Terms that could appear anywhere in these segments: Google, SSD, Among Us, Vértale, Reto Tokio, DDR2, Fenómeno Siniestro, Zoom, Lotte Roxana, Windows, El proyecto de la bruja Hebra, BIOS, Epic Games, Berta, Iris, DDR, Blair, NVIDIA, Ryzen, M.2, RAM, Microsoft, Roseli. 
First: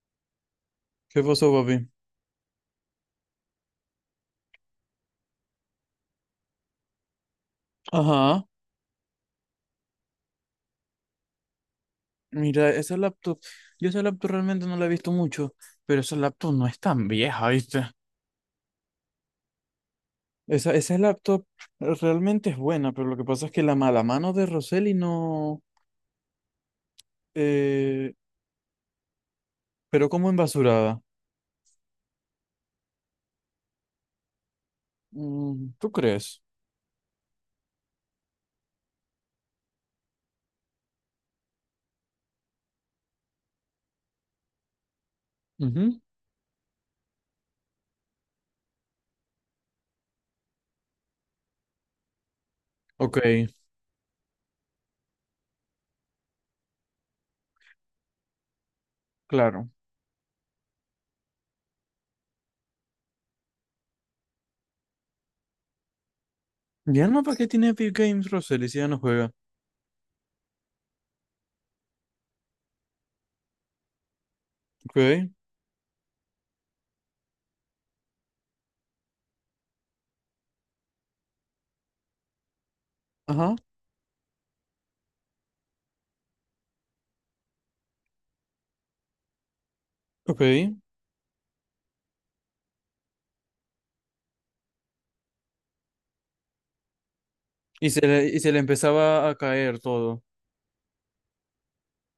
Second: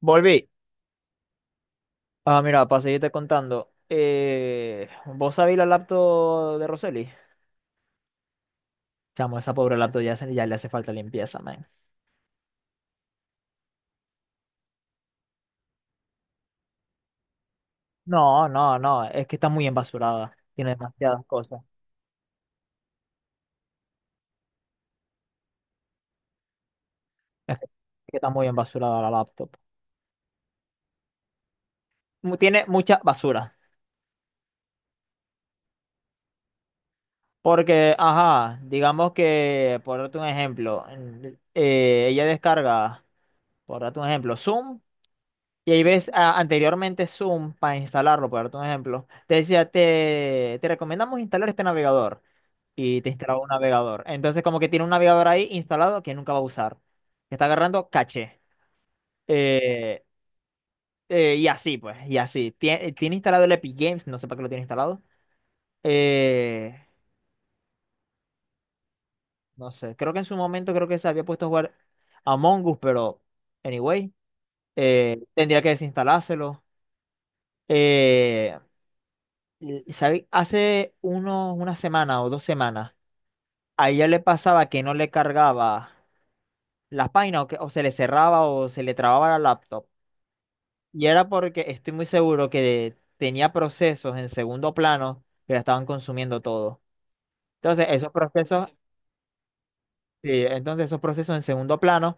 Volví. ¿Qué pasó, papi? Ah, mira, para seguirte contando. ¿Vos sabéis la laptop de Roseli? Ajá. Chamo, esa pobre laptop ya, ya le hace falta limpieza, man. Mira, esa laptop, yo esa laptop realmente no la he visto mucho, pero esa laptop no es tan vieja, ¿viste? No, no, no, es que está muy embasurada. Tiene Esa demasiadas laptop cosas. realmente es buena, pero lo que pasa es que la mala mano de Roseli no... Es que eh, está muy embasurada la laptop. pero como embasurada. Tiene mucha basura. Mm, ¿tú crees? Porque, ajá, digamos que, por darte un ejemplo, ella descarga, por darte un ejemplo, Zoom. Y ahí Ujú. ves anteriormente Zoom para instalarlo, por darte un ejemplo. Te decía, te recomendamos instalar este navegador. Y te Ok, instalaba un navegador. Entonces, como que tiene un navegador ahí instalado que nunca va a usar. Que está agarrando caché. claro. Eh, y así, pues, y así. Tiene instalado el Epic Games, no sé para qué lo tiene instalado. Eh, Ya no, ¿para qué tiene Epic Games Roseli si ya no juega? no sé, creo que en su momento creo que se había puesto a jugar Among Us, pero anyway, Ok, tendría que desinstalárselo. Eh, ¿Sabe? Hace unos, una semana o 2 semanas, ajá, a ella le pasaba que no le cargaba las páginas o, que, o se le cerraba o se le trababa la laptop. ok. Y era porque estoy muy seguro que tenía procesos en segundo plano que la estaban consumiendo todo. Entonces, Y se esos le, y se le procesos, empezaba a caer todo. sí, entonces esos procesos en segundo plano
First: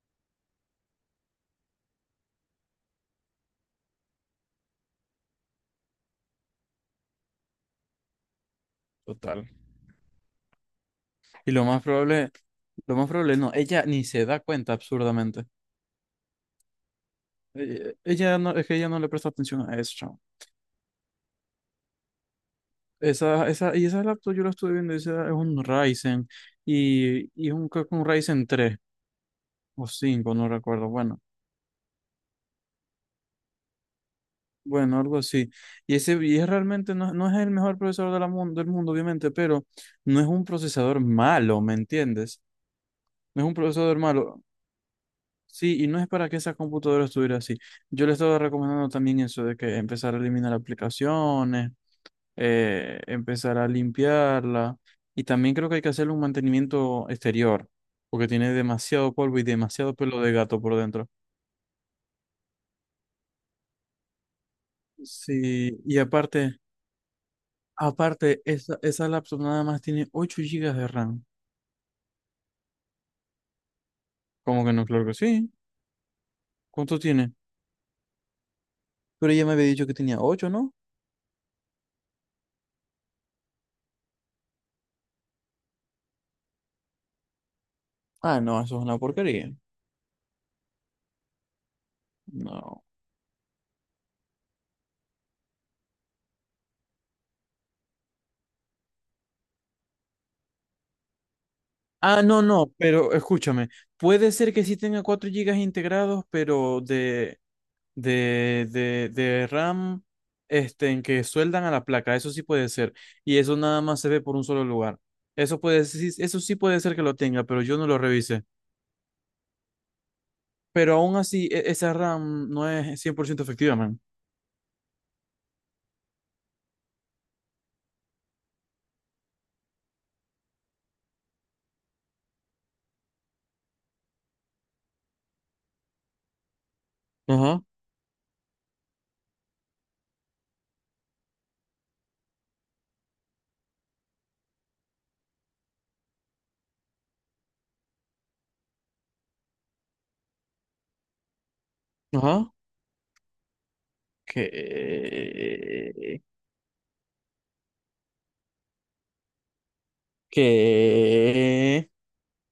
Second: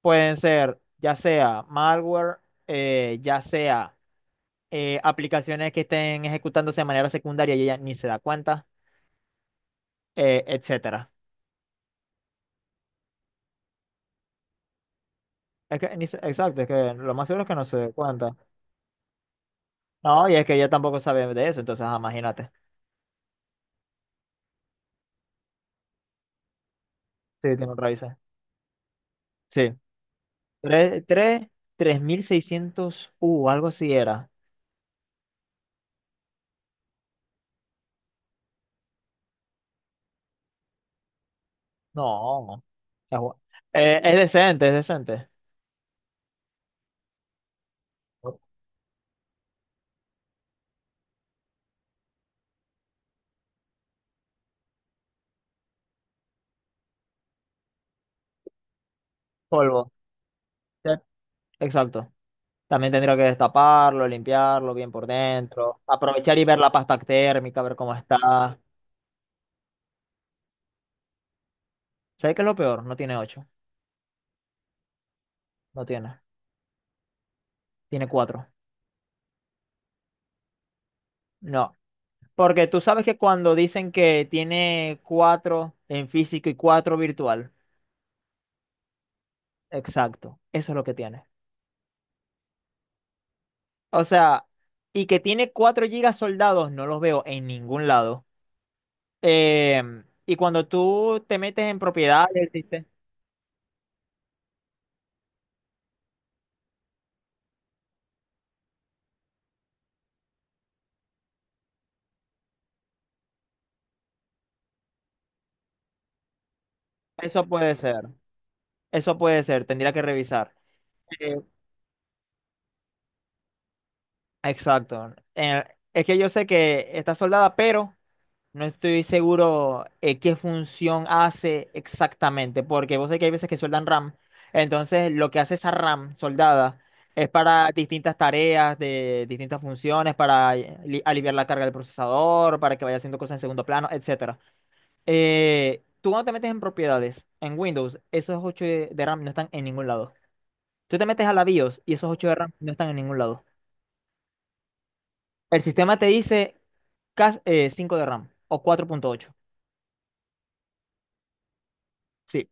pueden ser ya sea malware, ya sea aplicaciones que estén ejecutándose de manera secundaria y ella ni se da cuenta, Total. Etcétera. Y lo más probable no, ella ni se da cuenta absurdamente. Es que, ni se- exacto, es que lo más seguro es que no se Ella, dé cuenta. ella no, es que ella no le presta atención a eso, chamo. No, y es que ella tampoco sabe de eso, entonces ajá, imagínate. Y esa laptop yo la estuve viendo, esa es un Ryzen Sí, y tiene un, un creo que un raíces. Ryzen 3 Sí. o cinco, no recuerdo. Tres, Bueno, tres, 3.600, u algo así era. bueno, algo así. Y ese y es realmente no es el mejor procesador de la del mundo, obviamente, pero no es un procesador malo, ¿me entiendes? No. Es, bu- No es un procesador es malo. decente, es decente. Sí, y no es para que esa computadora estuviera así. Yo le estaba recomendando también eso de que empezar a eliminar aplicaciones, empezar a limpiarla. Y también creo que hay que hacerle un mantenimiento exterior, porque tiene demasiado polvo y Polvo. demasiado pelo de gato por Sí, dentro. exacto. También tendría que destaparlo, limpiarlo bien por Sí, dentro. y Aprovechar y aparte, ver la pasta térmica, ver cómo aparte, está. esa laptop nada más tiene 8 gigas de RAM. ¿Sabes qué es lo peor? No tiene ocho. ¿Cómo que no? Claro que sí. No tiene. ¿Cuánto tiene? Tiene cuatro. Pero ella me había dicho que tenía 8, ¿no? No, porque tú sabes que cuando dicen que tiene cuatro en físico y cuatro virtual, Ah, no, eso es una porquería. exacto, eso es lo que tiene. No. O sea, y que tiene 4 gigas soldados, no los veo en ningún lado. Y cuando tú te metes en Ah, no, propiedades, no, ¿viste? pero escúchame, puede ser que sí tenga 4 gigas integrados, pero de RAM, este, en que sueldan a la placa, eso sí puede ser, y eso nada más se ve por un solo lugar. Eso sí puede ser que lo tenga, Eso pero puede yo no lo ser, revisé. eso puede ser, tendría que revisar. Pero aún Eh, así, esa RAM no es cien por ciento efectiva, man. exacto. Es que yo sé que está soldada, pero... No estoy seguro qué función hace exactamente, porque vos sabés que hay veces que sueldan RAM. Entonces, lo que hace esa RAM soldada es Ajá, para distintas tareas de distintas funciones, para aliviar la carga del procesador, para que vaya haciendo cosas en segundo plano, etcétera. Tú cuando te metes en propiedades, en Windows, esos 8 de RAM no están en ningún lado. Tú te metes a la BIOS y esos ocho de RAM ajá. no están en ningún lado. ¿Qué? El sistema te dice 5 de RAM o 4.8. ¿Qué? Sí.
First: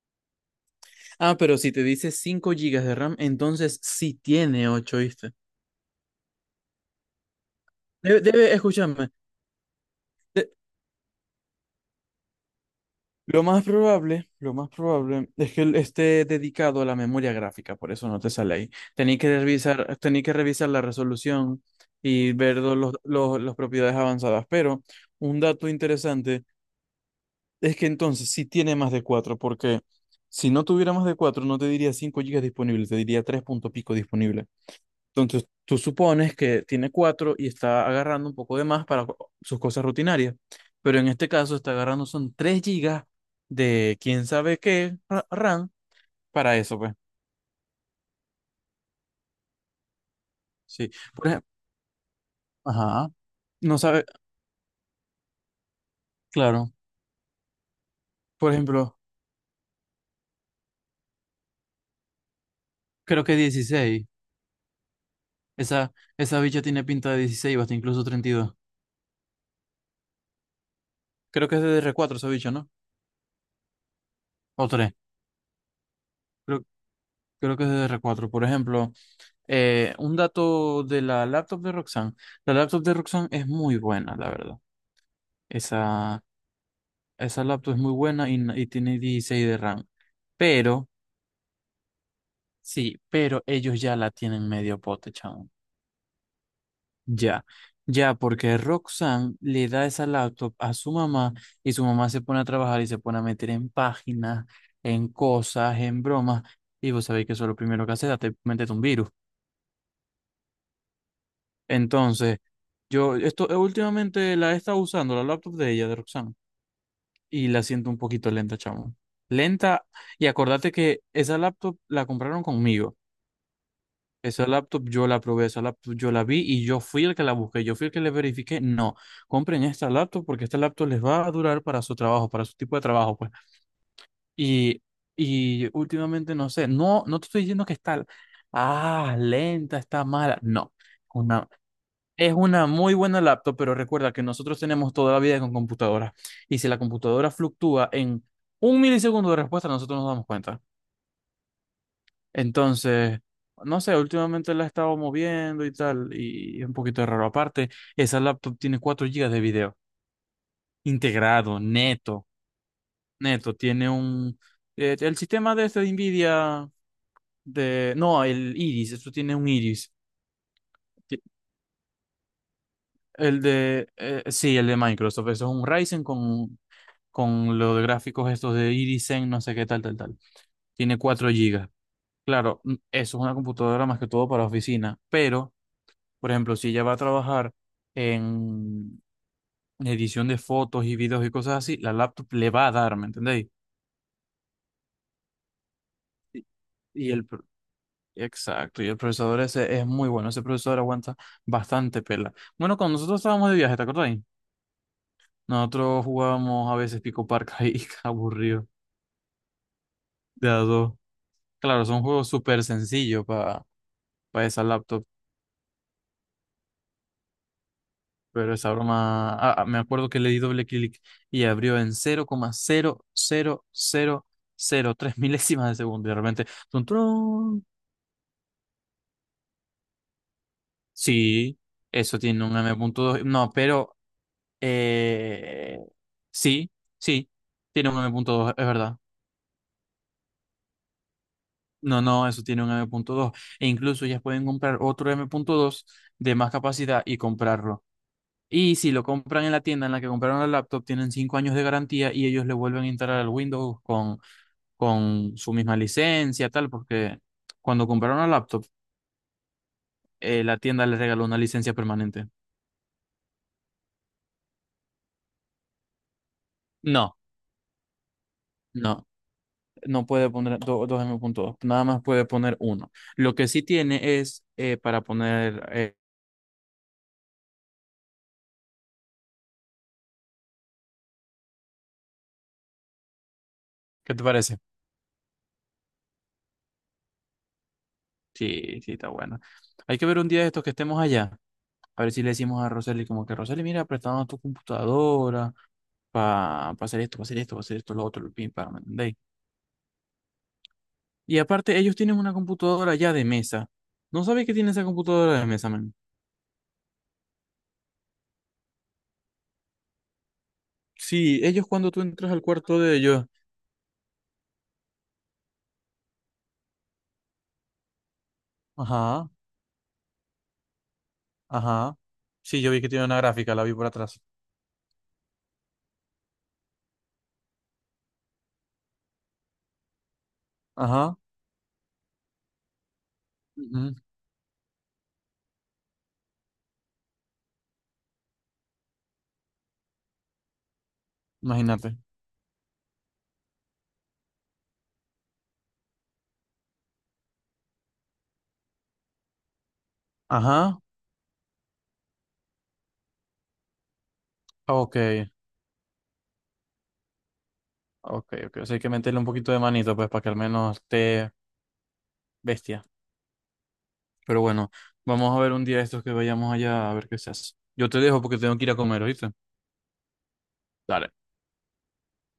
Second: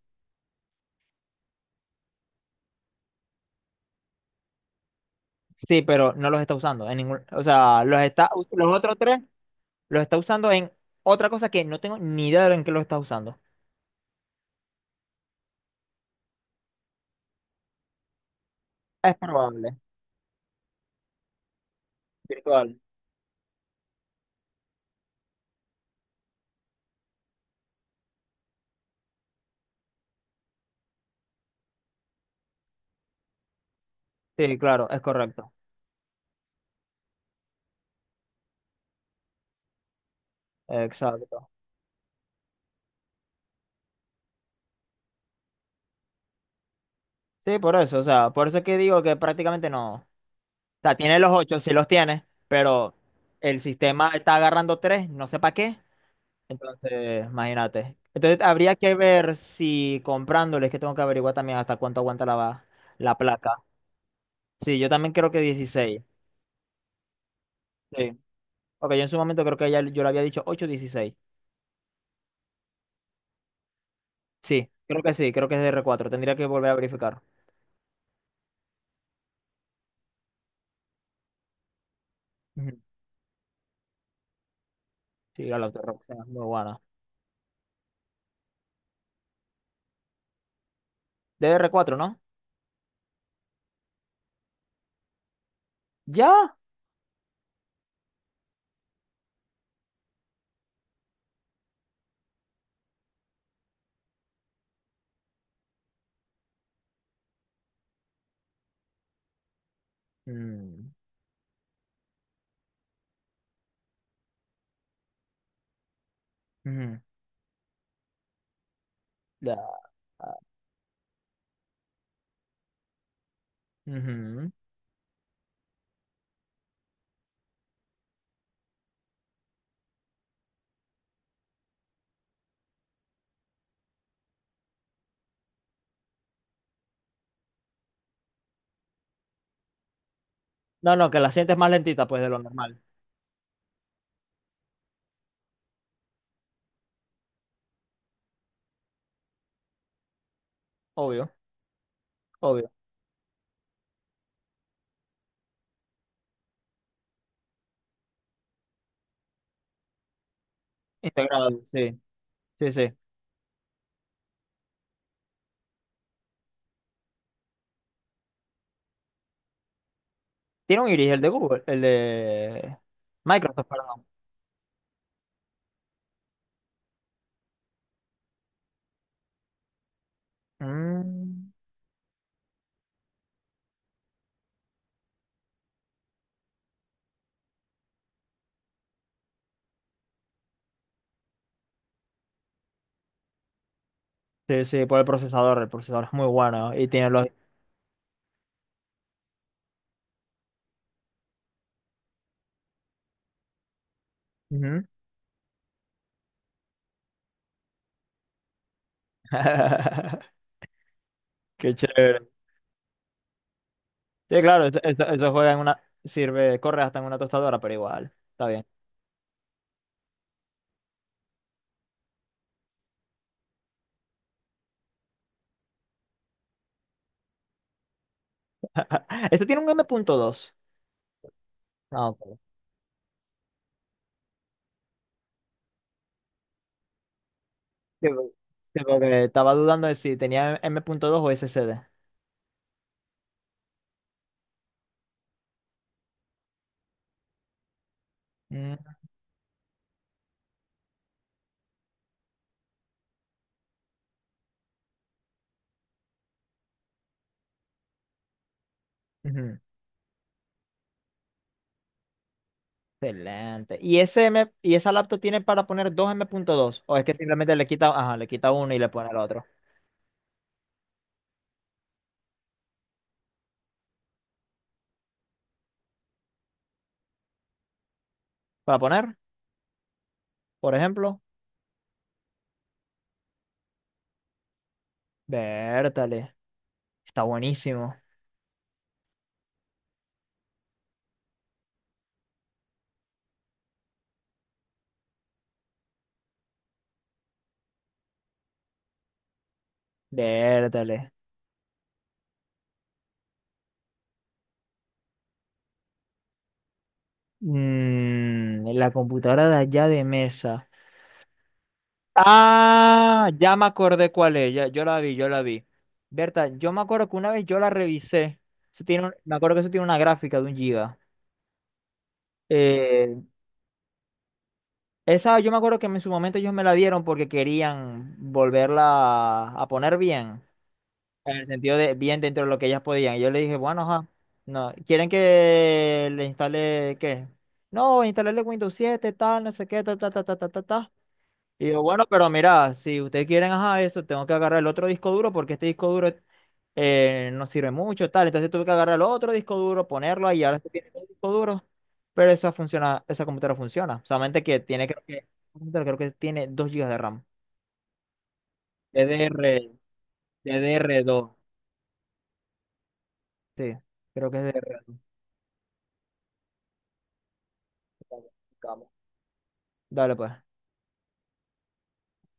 Ah, pero si te dice 5 gigas de RAM, entonces sí tiene 8, ¿viste? Sí, pero no los está usando en ningún, o sea, los Debe, está, debe- los otros escúchame. tres los está de- usando en otra cosa que no tengo ni idea de en qué los está usando. lo más probable, lo más probable es que él esté dedicado a la memoria gráfica, por eso no te sale ahí. Es probable. Tenía que revisar la resolución y ver Virtual. Los, las propiedades avanzadas. Pero un dato interesante es que entonces sí tiene más de 4 porque si no tuviera más de 4 no te diría 5 gigas disponibles, te diría 3 punto pico disponible. Sí, claro, es Entonces, correcto. tú supones que tiene cuatro y está agarrando un poco de más para sus cosas rutinarias, pero en este Exacto. caso está agarrando son 3 gigas de quién sabe qué RAM para eso, pues. Sí, por eso, o sea, por eso es que digo que prácticamente no. O Sí. sea, tiene Por los ejemplo, ocho, sí los tiene, pero ajá. el No sabe, sistema está agarrando tres, no sé para qué. claro. Entonces, imagínate. Entonces, Por habría que ejemplo, ver si comprándoles, que tengo que averiguar también hasta cuánto aguanta la, la creo que placa. 16. Sí, yo también creo que Esa, 16. esa bicha tiene pinta de 16 o hasta incluso Sí. 32. Ok, yo en su momento creo que ya yo le había dicho ocho 16. Creo que es de DDR4 esa bicha, ¿no? O tres. Sí, creo que es D R cuatro. Tendría que Creo, volver a verificar. creo que es de D D r cuatro. Por ejemplo, un dato de la laptop de Roxanne. La Ujú. laptop de Roxanne es muy buena, la verdad. Sí, la Lotte Roxana Esa, es muy buena. esa laptop es muy buena y tiene 16 de RAM. Pero, D R cuatro, ¿no? sí, pero ellos ya la tienen medio pote, chamo. ¿Ya? Ya, ya, porque Roxanne le da esa laptop a su mamá y su mamá se pone a trabajar y se pone a meter en páginas, en cosas, en bromas. Y vos sabéis que eso es lo primero que hace, date, métete un virus. Mm, Entonces, yo, esto, últimamente la he estado usando, la laptop de ella, de Roxanne. ujú, Y la siento un poquito lenta, chamo. ya, Lenta, y acordate que esa laptop la compraron conmigo. Esa ujú. laptop yo la probé, esa laptop yo la vi y yo fui el que la busqué, yo fui el que le verifiqué. No, compren esta laptop porque esta laptop les va a durar para su trabajo, para su tipo de trabajo, pues. Y, y últimamente no sé, no, no te estoy diciendo que está, ah, lenta, está mala. No, No, no, que la una, sientes más lentita, pues, de es lo una normal. muy buena laptop, pero recuerda que nosotros tenemos toda la vida con computadora. Y si la computadora fluctúa en un milisegundo de respuesta, nosotros nos damos cuenta. Obvio, obvio. Entonces, no sé, últimamente la he estado moviendo y tal, y es un poquito raro. Aparte, esa laptop tiene 4 gigas de video integrado, Integrado, sí, neto, sí, sí. neto. Tiene un... el sistema de este de NVIDIA, de... No, el Iris, eso tiene un Iris. Tiene un iris, el de Google, el de El Microsoft, de, perdón. Sí, el de Microsoft. Eso es un Ryzen con lo de gráficos estos de Irizen, no sé qué tal, tal, tal. Tiene 4 Mm, gigas. Claro, mm, eso es una computadora más que todo para oficina. Pero, por ejemplo, si ella va a trabajar en edición de fotos y videos y cosas así, la laptop le va a dar, ¿me entendéis? sí, sí, por el procesador. El procesador es muy Y bueno y tiene y el, los... pro- exacto, y el procesador ese es muy bueno. Ese procesador aguanta bastante pela. Bueno, cuando nosotros estábamos de viaje, ¿te acordáis? Ujú. Nosotros jugábamos a veces Pico Parca y aburrido, de a dos. Qué Claro, son chévere. juegos súper sencillos para Sí, esa claro, eso, laptop, eso juega en una. Sirve, corre hasta en una tostadora, pero igual. Está pero bien. esa broma. Ah, ah, me acuerdo que le di doble clic y abrió en 0,00003 milésimas de segundo. Y de repente, ¡tun, turun! Este tiene un M.2. Sí, Ah, eso ok. tiene un M.2. No, pero. eh, sí, sí, tiene un Sí, porque M.2, es verdad. Estaba dudando de si tenía M.2 o SSD. No, no, eso tiene un M.2. E incluso ellas pueden comprar otro M.2 de más capacidad y comprarlo. Mm, Y si lo compran en la tienda en la que compraron la laptop, tienen 5 años de garantía y ellos le vuelven a instalar al Windows con su misma licencia, tal, porque cuando compraron la laptop, ujú. La tienda les regaló una licencia permanente. Excelente. ¿Y ese M, y esa laptop tiene para poner 2 M.2? ¿O es que No, simplemente le quita, ajá, le quita uno y le no, pone el otro? no puede poner dos M.2, nada más puede poner uno. Lo que sí tiene es para poner, Para poner, por ejemplo, ¿qué te parece? Vértale. Está buenísimo. Sí, sí, está bueno. Hay que ver un día de estos que estemos allá. A ver si le decimos a Roseli como que Roseli, mira, prestamos tu computadora para hacer esto, para hacer esto, para hacer esto, lo otro, lo pim, para, ¿me entendéis? Vértale. Y aparte, ellos tienen una computadora ya de mesa. ¿No sabéis que tiene esa computadora de mesa, man? Mm, la computadora de allá de mesa. Sí, ellos cuando tú entras al cuarto de ellos. Ah, ya me acordé cuál es. Yo la vi, yo la vi. Berta, yo me acuerdo que una vez yo la revisé. Eso tiene Ajá, me acuerdo que eso tiene una gráfica de 1 giga. ajá. Sí, yo vi que tiene Eh, una gráfica, la vi por atrás. esa yo me acuerdo que en su momento ellos me la dieron porque querían volverla a poner bien. Ajá, En el sentido de bien dentro de lo que ellas podían. Y yo le dije, bueno, ujú, ajá. No, ¿quieren que le instale qué? No, instalarle Windows 7, tal, no sé qué, ta, ta, ta, ta, ta, ta, ta. Y yo, imagínate. bueno, pero mira, si ustedes quieren, ajá, eso, tengo que agarrar el otro disco duro porque este disco duro no sirve mucho, tal. Entonces tuve que agarrar el otro disco duro, ponerlo ahí, ahora se Ajá, tiene el disco duro. Pero esa funciona, esa computadora funciona. Solamente que tiene, ok, creo que, computadora creo que tiene 2 gigas de RAM. ok, ok. O sea, hay que meterle un DDR, poquito de manito, pues, para que al menos DDR2. esté bestia. Sí, creo que Pero es bueno, DDR2. vamos a ver un día estos que vayamos allá a ver qué se hace. Yo te dejo porque tengo que ir a comer, ¿oíste? Dale, pues. Dale.